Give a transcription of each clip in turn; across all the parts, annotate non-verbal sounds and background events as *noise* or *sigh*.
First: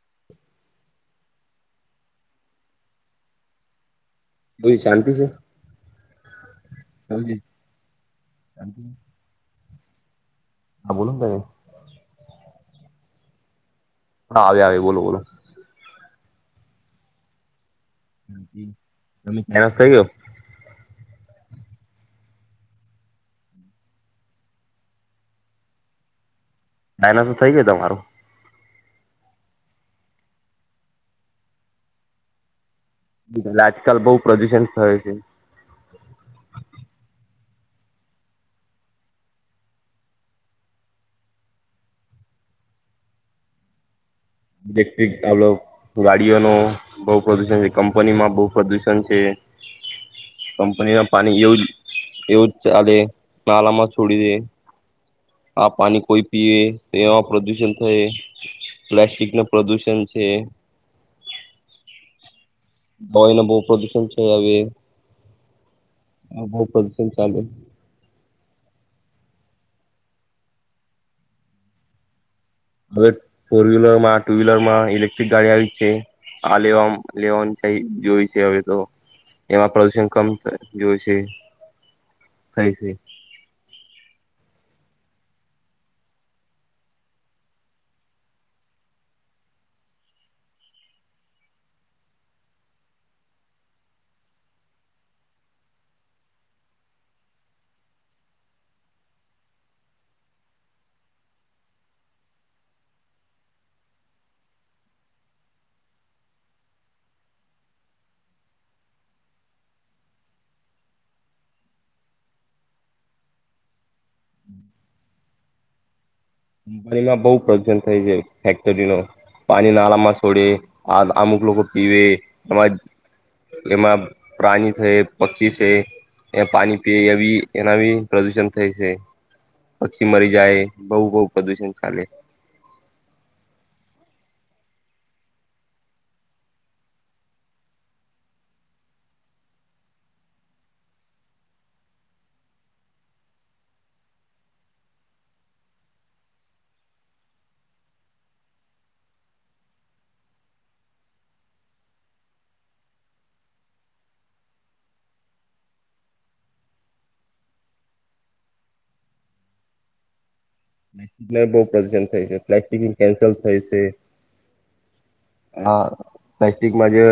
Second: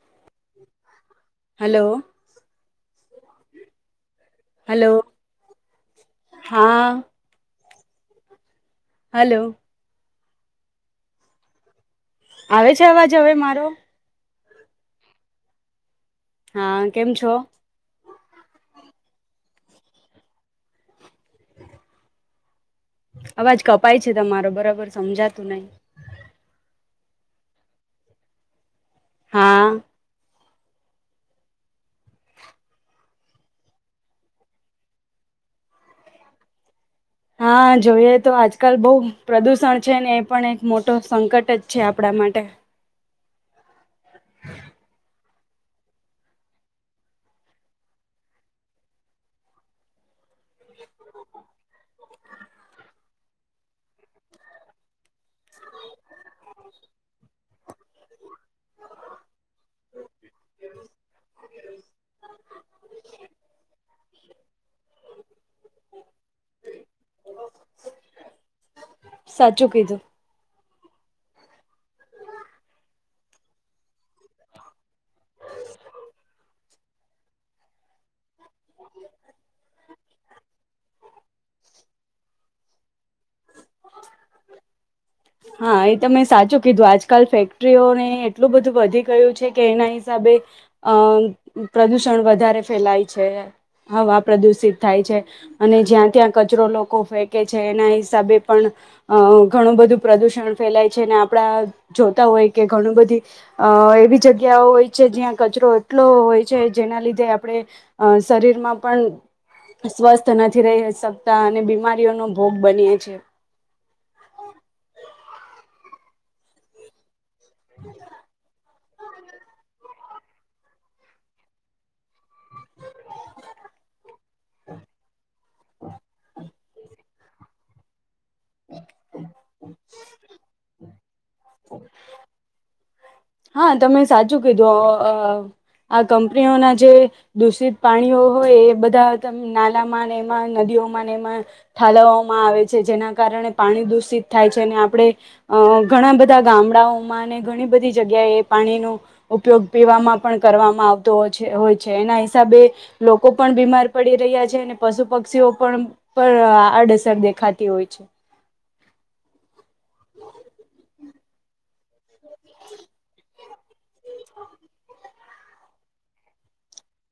*unintelligible* Hello. Hello હા *unintelligible* hello. હા *inaudible* આવે છે, અવાજ હવે મારો. હા આવે આવે બોલો બોલો. હા કેમ છો. *inaudible* અવાજ કપાય છે, તમારો બરાબર સમજાતું નહી. *unintelligible* થઈ ગયો *unintelligible* હા. *unintelligible* આજકાલ બહુ પ્રદુષણ *unintelligible* છે. હા જોઈએ તો આજકાલ બહુ પ્રદુષણ છે, ને એ પણ એક મોટો સંકટ જ છે આપણા માટે. ઇલેક્ટ્રિકલો ગાડીઓ ન બહ પ્રદુષણ છે, કંપની માં બહુ પ્રદુષણ છે. કંપની ના પાણી એવું એવુંજ ચાલે. *unintelligible* છોડી દે. આ પાણી કોઈ પીએ તો એમાં પ્રદુષણ થાય પ્લાસ્ટિક. ન પ્રદૂષણ છે. ભઈ ના બહુ પ્રદુષણ છે, હવે. *unintelligible* *unintelligible* હવે ફોર વ્હીલર માં ટુ વ્હીલર માં ઇલેક્ટ્રિક ગાડી આવી છે. હા લેવા લેવાનું *unintelligible* જોય છે, હવે તો. એમાં પ્રદુષણ કમ જોય છે થાય છે. હા એ તમે સાચું કીધું આજકાલ ફેક્ટરીઓને એટલું બધું વધી ગયું છે, કે એના હિસાબે. અમ પ્રદુષણ વધારે ફેલાય છે, હવા પ્રદુષિત થાય છે. અને જ્યાં ત્યાં કચરો લોકો ફેંકે છે, એના હસાબે પણ ઘણું બધું પ્રદુષણ ફેલાય છે અને આપણા જોતા હોય કે ઘણું બધું. એવી જગ્યાઓ હોય છે, જ્યાં કચરો એટલો હોય છે, જેના લીધે આપણે શરીર માં પણ સ્વસ્થ નથી રહી શકતા અને બીમારીઓનોો ભોગ બની. પ છે અંપાની માં બહુ પ્રશન થાય છે ફેક્ટરી ન પાણી નાળામાં છોડે આ અમુક લોકો પીવે એમાં એમાં પ્રાણી છે પક્ષી છે એ પાણી પી એ એના પ્રદૂષણ થાય છે પક્ષી મરી જાય બહ બહુ પ્રદુષણ ચાલે હા તમે સાચું કીધું આ કંપનીઓના જે દૂષિત પાણીઓ હોય એ બધા ત નાલામાં અને એમાં નદી ઠાલવવામાં આવે છે જેના કારણે પાણી દૂષિત થાય છે અને આપણે ઘણા બધા ગામડાઓમાં ઘણી બધી જગ્યા એ પાણીનો ઉપયોગ પીવામાં પણ કરવામાં આવતો હોય છે એના હિસાબે લોકો પણ બીમાર પડી રહ્યા છે અનેને પશુ પક્ષીઓ પણ પણ આડઅસર દેખાતી હોય છે બ પ્રદુશણ થાય છે્ કેન્લ થાય છે હા પ્લાસ્ટિકમાં જે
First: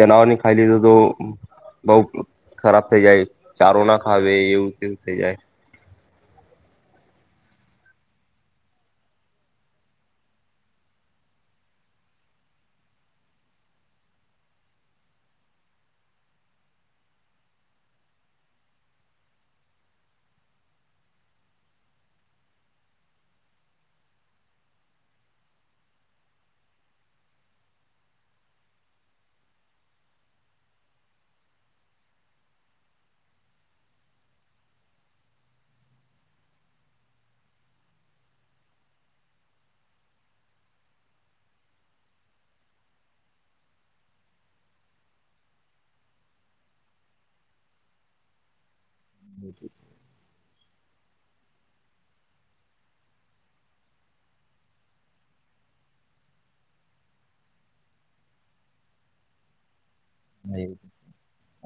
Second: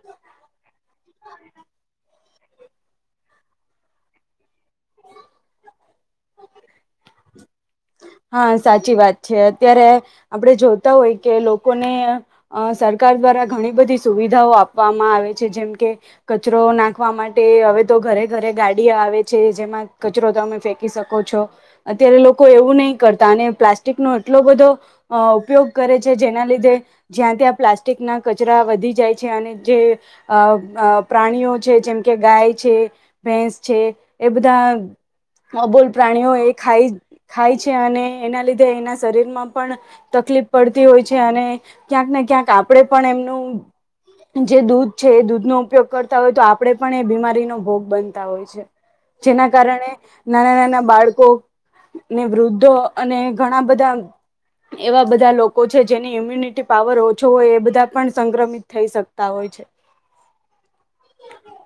જનાવરની ખાઈ લીધું બઉ ખરાબ થઇ જાય ચારો ના ખાવે એવું કેવું થઇ જાય હ હા સાચી વાત છે અત્યારે આપણે જોતા હોય કે લોકોને સરકાર દ્વારા દ્વારા ઘણી બધી સુવિધાઓ આપવામાં આવે છે જેમ કે કચરો નાખવા માટે હવે તો ઘરે ઘરે ગાડીઓ આવે છે જેમાં કચરો તમે ફેંકી શકો છો અત્યારે લોકો એવું નહીં કરતા અને પ્લાસ્ટિક નો એટલો બધો ઉપયોગ કરે છે જેના લીધે જ્યાં ત્યાં પ્લાસ્ટિક ના કચરા વધી જાય છે અને જે પ્રાણીઓ છે જેમ કે ગાય છે ભેસ છે એ બધા અબોલ પ્રાણીઓ એ ખાઈ ખાય છે અને એના લીધે એના શરીર માં પણ તકલીફ પડતી હોય છે અને ક્યાંક ને ક્યાંક આપડે પણ એમનું જે દૂધ છે એ દૂધનોો ઉપયોગ કરતા હોય તો આપડે પણ એ બીમારીનો ભોગ બનતા હોય છે જેના કારણે નાના નાના બાળકો ને વૃદ્ધો અને ઘણા બધા એવા બધા લોકો છે જેની ઇમ્યુનિટી પાવર ઓછો હોય એ બધા પણ સંક્રમિત થઈ શકતા હોય છે એ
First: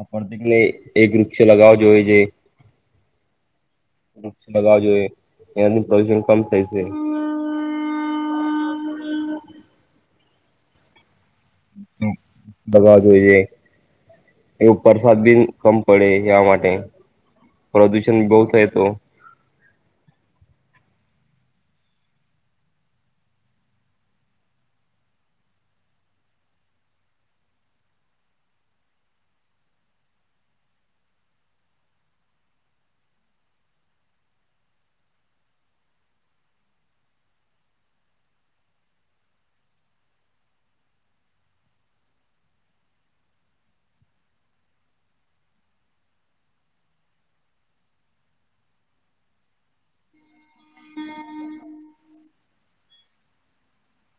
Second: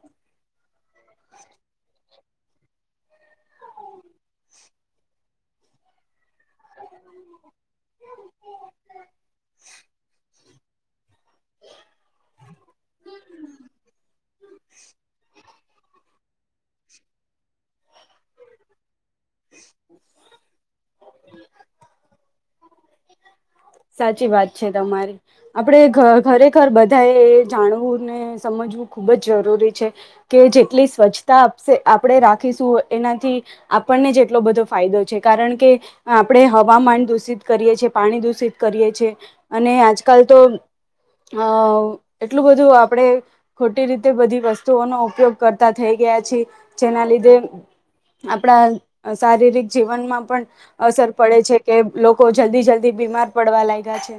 આપ તોટલે એક વૃક્ષ લગાવ જોએ છે વૃક્ષ લગાવવા જોઈએ એના પ્રદુષણ કમ થાય છે દબવા જોઈ છે એ ઉપર સર્વિસ કમ પડે ગામ માટે પ્રદૂષણ બહુત એ તો સાચી વાત છે તમારી આપડે ખરેખર બધા એ એ જાણવું ને સમજ ખૂબ જ જરૂરી છે કે જેટલી સ્વચ્છતા આપણેે રાખીશું એનાથી આપણને જ એટલો બધો ફાયદો છે કારણ કે આપણે હવામાન દૂષિત કરીએ છીએ પાણી દૂષિત કરીએ છે અને આજકાલ તો અ એટલું બધું આપણેે ખોટી રીતે બધી વસ્તુઓનોો ઉપયોગ કરતા થઈ ગ ગયા છેી જેના લીધે આપણા શારીરિક જીવનમાં પણ અસર પડે છે કે લોકો જલ્દી જલ્દી બીમાર પડવા લાગ્યા છે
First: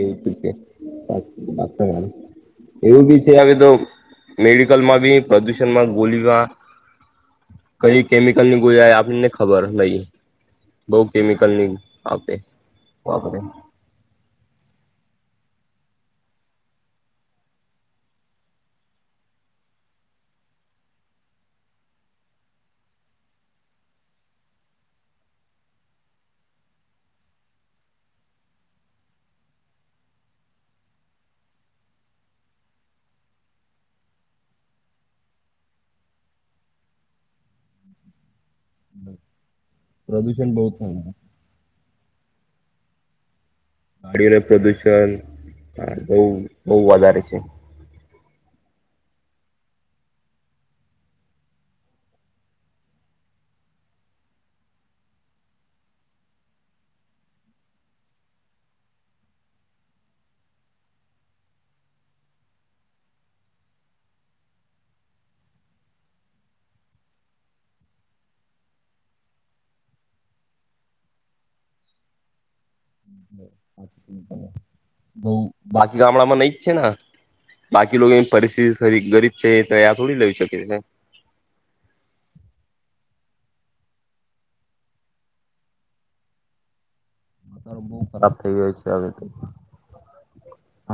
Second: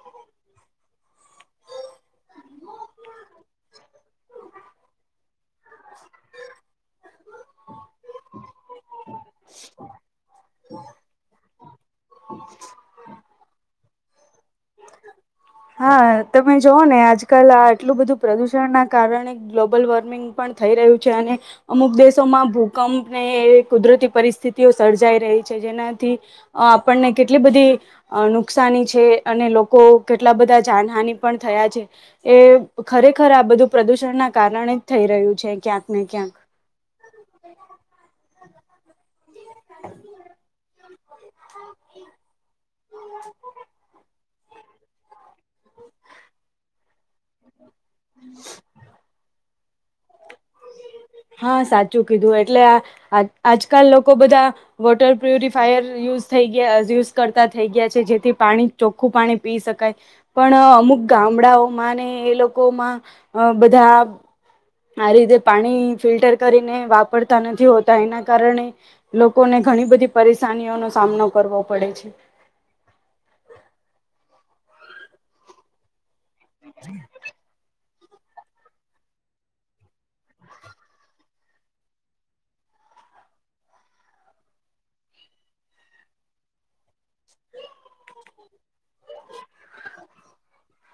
એવું છે એવું બી છે હવે તો મેડિકલ માં બી પ્રદુષણમાં ગોલીમાં કઈ કેમિકલ ની ગોજાય આપનેને ખબર લઈ બઉ કેમિકલ ની આપે વાપરે હા તમે જોવ ને આજકાલ આ આટલું બધું પ્રદુષણ ના કારણે ગ્લોબલ વોર્મિંગ પણ થઈ રહ્યું છે અને અમુક દેશોમાં ભૂકંપને કુદરતી પરિસ્થિતિઓ સર્જાઈ રહી છે જેનાથી આપણને કેટલી બધી નુકસાની છે અને લોકો કેટલા બધા જાનહાની પણ થયા છે એ ખરેખર આ બધું પ્રદુષણના ના કારણે જ થઈ રહ્યું છે ક્યાંક ને ક્યાંક *inaudible* હ *unintelligible* ગડીઓ પ્રદુષણ બહુ બહુ વધારે છે *unintelligible* હા સાચું કીધું એટલે આજકાલ લોકો બધા વોટર પ્યુરિફાયરય ય કરતા થ ગયા છે જેથી પાણી ચોખ્ખું પાણી પી શકાય પણ અમુક ગામડાઓમાં ને એ લોકોમાં બધા આ રીતે પાણી ફિલ્ટર કરીને વાપરતા નથી હોતા એના કારણે લોકોને ઘણી બધી પરેશાનીઓનો સામનો કરવો પડે છે *inaudible* બ બાકી ગામડામાં નઈ જ છે ને બાકી ની પરિસ્થિતિ ગરીબ છે એ આ થોડી લે શકે છે *inaudible* માતારણ બહુ ખરાબ થઈ ગય છે હવે તો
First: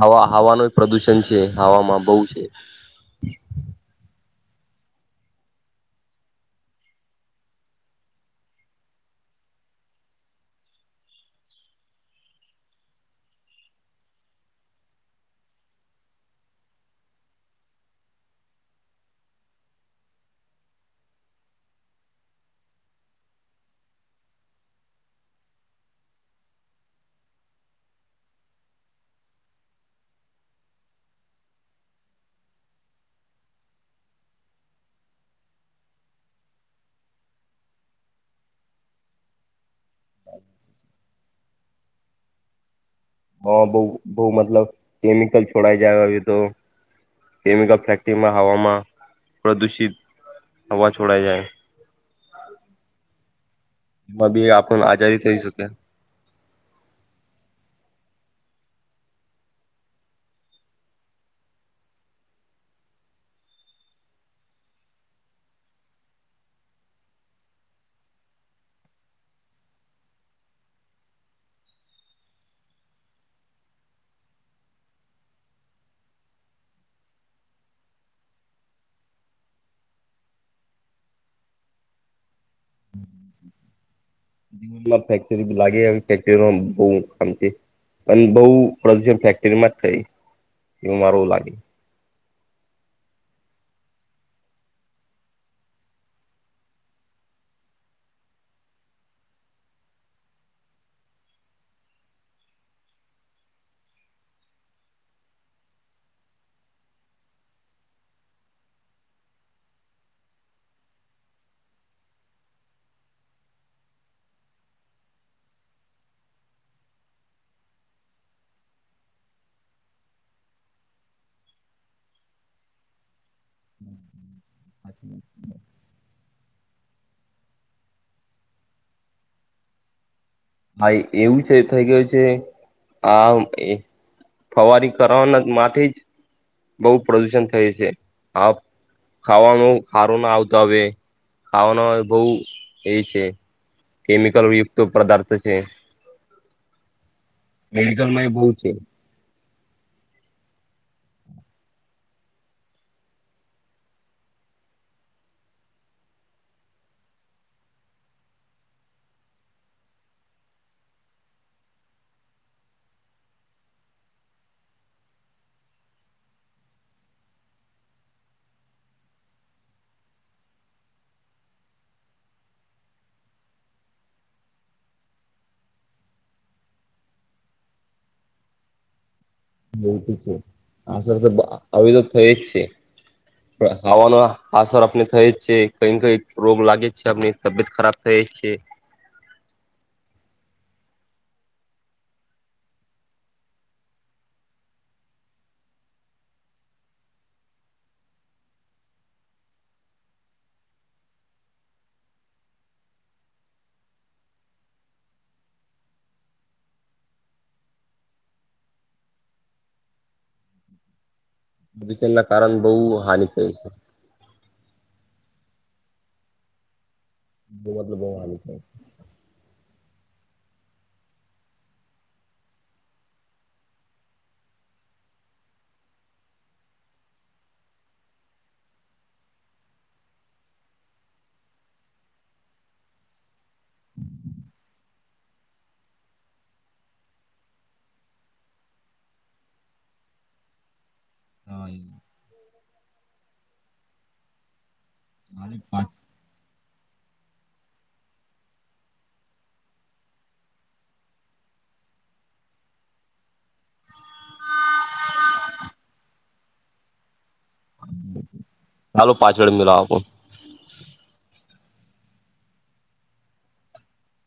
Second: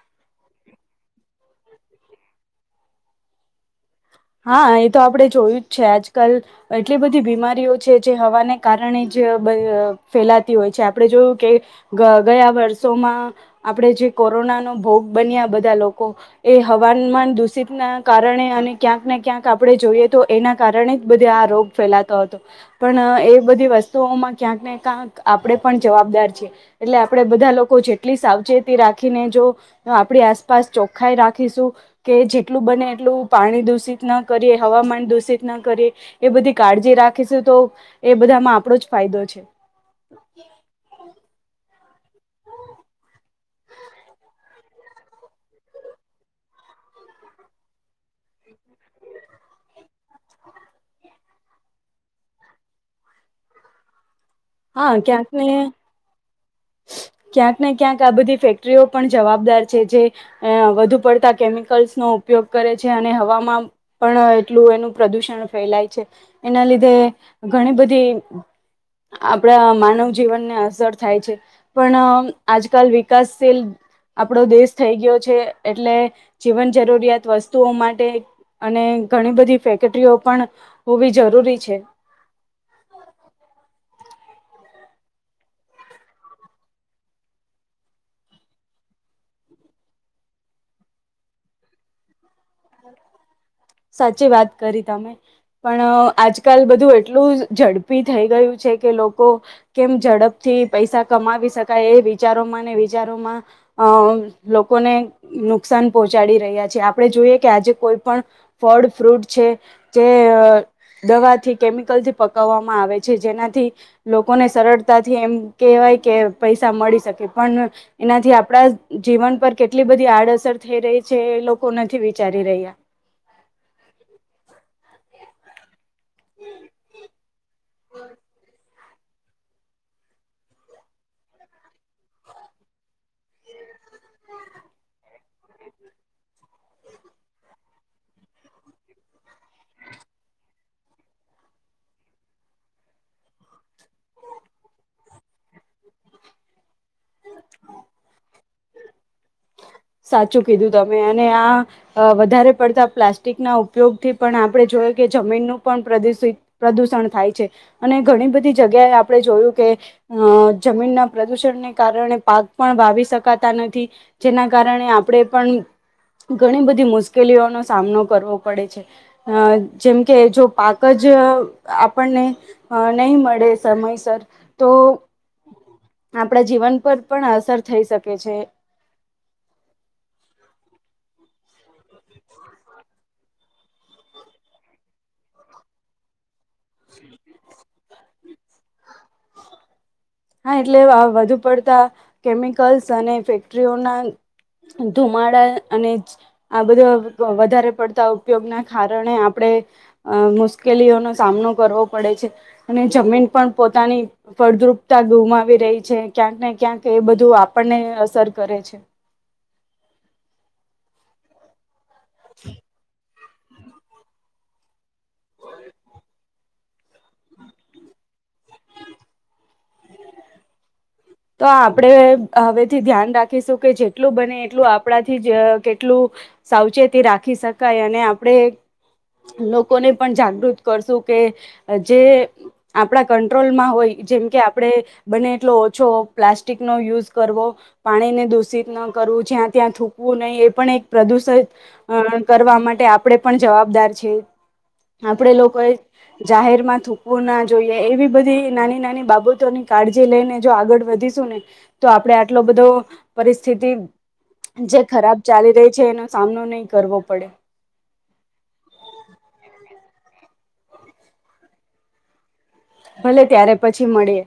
હવા હવાનું પ્રદુષણ છે હવામાં બહુ છે હા એ તો આપણે જોયું જ છે આજકાલ એટલી બધી બીમારીઓ છે જે હવાને કારણે જ જે ફેલાતી હોય છે આપણે જોયું કે ગયા વર્ષોમાં આપણે જે કોરોના નો ભોગ બન્યા બધા લોકો એ હવામાન દૂષિત ના કારણે અને ક્યાંક ને ક્યાંક આપડણે જોઈએ તો એના કારણે જ બધે આ રોગ ફેલાતો હતો પણ એ બધીત ઉસવ મા ક્યાંક ને ક્યાંક આપે પણ જવાબદાર છે એટલે આપે બધા લોકો જેટલી સાવચેતી રાખીને જો આપણી આસપાસ ચોખ્ખાાઈ રાખીશું કે જેટલું બને એટલું પાણી દુષિત ન કરી એ હવામાન દૂષિત ના કરી એ બધી કાળજી રાખીશું તો એ બધામાં આપ જ ફાયદો છે *inaudible* હા બહુ બઉ મતલબ કેમિકલ છોડાઈ જાય હ તો કેમિકલ ફેક્ટરીમાં હવામાં પ્રદુષિત આવાજ છોડાય જાય એમાં બી આપણ હા આઝાદી ક્યાંક થઈ ને શકે *inaudible* ક્યાંક ને ક્યાંક આ બધી ફેક્ટરીઓ પણ જવાબદાર છે જે વધુ પડતા કેમિકલ્સ નો ઉપયોગ કરે છે અને હવામાં પણ એટલું એનું પ્રદૂષણ ફેલાય છે એના લીધે ઘણી બધી આપડા માનવ જીવનને અસર થાય છે પણ આજકાલ વિકાસશીલ આપણો દેશ થઈ ગયો છે એટલે જીવન જરૂરિયાત વસ્તુઓ માટે અને ઘણી બધી ફેક્ટરીઓ પણ હોવી જરૂરી છે *inaudible* ના ફેક્ટરી લાગે ફેક્ટરીમાં બઉ કામ છે અને બહુ પ્રદૂષણ ફેક્ટરીમાં જ થઈ એવું મારવ લાગે સાચી વાત કરી તમે પણ આજકાલ બધું એટલું ઝડપી થઈ ગયું છે કે લોકો કેમ ઝડપથી થી પૈસા કમાવી શકાય એ વિચારોમાં વિચારોમાં અ લોકોને નુકસાન પહોંચાડી રહ્યા છે આપણે જોઈએ આજે કોઈ પણ ફળ ફ્રૂટ છે જે દવાથી કેમિકલ થી પક આવે છે જેનાથી લોકોને સરળતાથી એમ કવાય કે પૈસા મળી શકે પણ એનાથી આપડા જીવન પર કેટલી બધી આડઅસર થઈ રહી છે એ લોકો નથી વિચારી રહહી્યા *unintelligible* હાઈ એવું છે થઈ ગું છે આ ફવારી કરવાના માટે જ બહુ પ્રદુષણ થય છે આ ખાવાનો સારો ના આવતો હવે ખાવાનો બહુ એ છે કેમિકલ યુક્ત, પદાર્થ છે. બહુ છે સાચું કીધું, તમે અને આ વધારે પડતા પ્લાસ્ટિકના ઉપયોગથી, પણ આપણે જો કે જમીનનું પણ પ્રદુષિત પ્રદુષણ થાય છે, અને ઘણી બધી જગ્યાએ, આપણે જોયું કે અ જમીનના પ્રદુષણને કારણે, પાક પણ વાવી શકાતા નથી, જેના કારણે, આપણે પણ ઘણી બધી મુશ્કેલીઓનો સામનો કરવો પડે છે, અ જેમ કે જો પાક જ આપણને નહી, મળે સમયસર તો *inaudible* આપણા જીવન, પર પણ અસર થઈ, શકે છે. બલ છે, આ સર તો હવે તો થઈ જ, છે. આવાનો આસર આપને થઈ જ છે, કઈ, કઈ રોગ લાગે છેમની તબિયત ખરાબ થઈ છે. હા એટલે વધુ પડતા કેમિકલ્સ, અને ફેક્ટરીઓના ધુમાડા અને આ બધો વધારે પડતા ઉપયોગના કારણે, આપણે મુશ્કેલીઓનોો સામનો કરવો પડે છે, અને જમીન પણ પોતાની ફળદ્રુપ ગુમાવી રહી છે, ક્યાંક ને ક્યાંક એ બધું આપણને અસર કરે છે. *unintelligible* ના કારણે બહુ હાન, થય છે બ, મતલબ બુ *unintelligible* તો આપડણે હવેથી, ધ્યાન રાખીશું કે જેટલું બને એટલું આપણાથી જ કેટલું સાવચેતી રાખી શકાય, અને આપડે લોકોને પણ જાગૃત કરશું, કે જે આપણા કંટ્રોલમાં હોય. જેમ કે આપડે, બને એટલો. ઓછો પ્લાસ્ટિકનો યુઝ કરવો પાણીને દૂષિત ન કરવું, જ્યાં ત્યાં થૂકવું નહીં, એ પણ એક પ્રદુષિત કરવા માટે આપણેે, પણ જવાબદાર છે. આપડે લોકો એ જાહેર મા થૂકવુંના જોઈએ, એવી બધી નાની, નાની બાબતોની કાળજી લઈને જો આગળ વધીશું ને, તો આપડે આટલો બધો પરિસ્થિતિ જે ખરાબ ચાલી રહી છે, એનો સામનો નહી, કરવો પડે ચાલો પાછળ, મિલા આપો ભલે ત્યારે પછી, મળે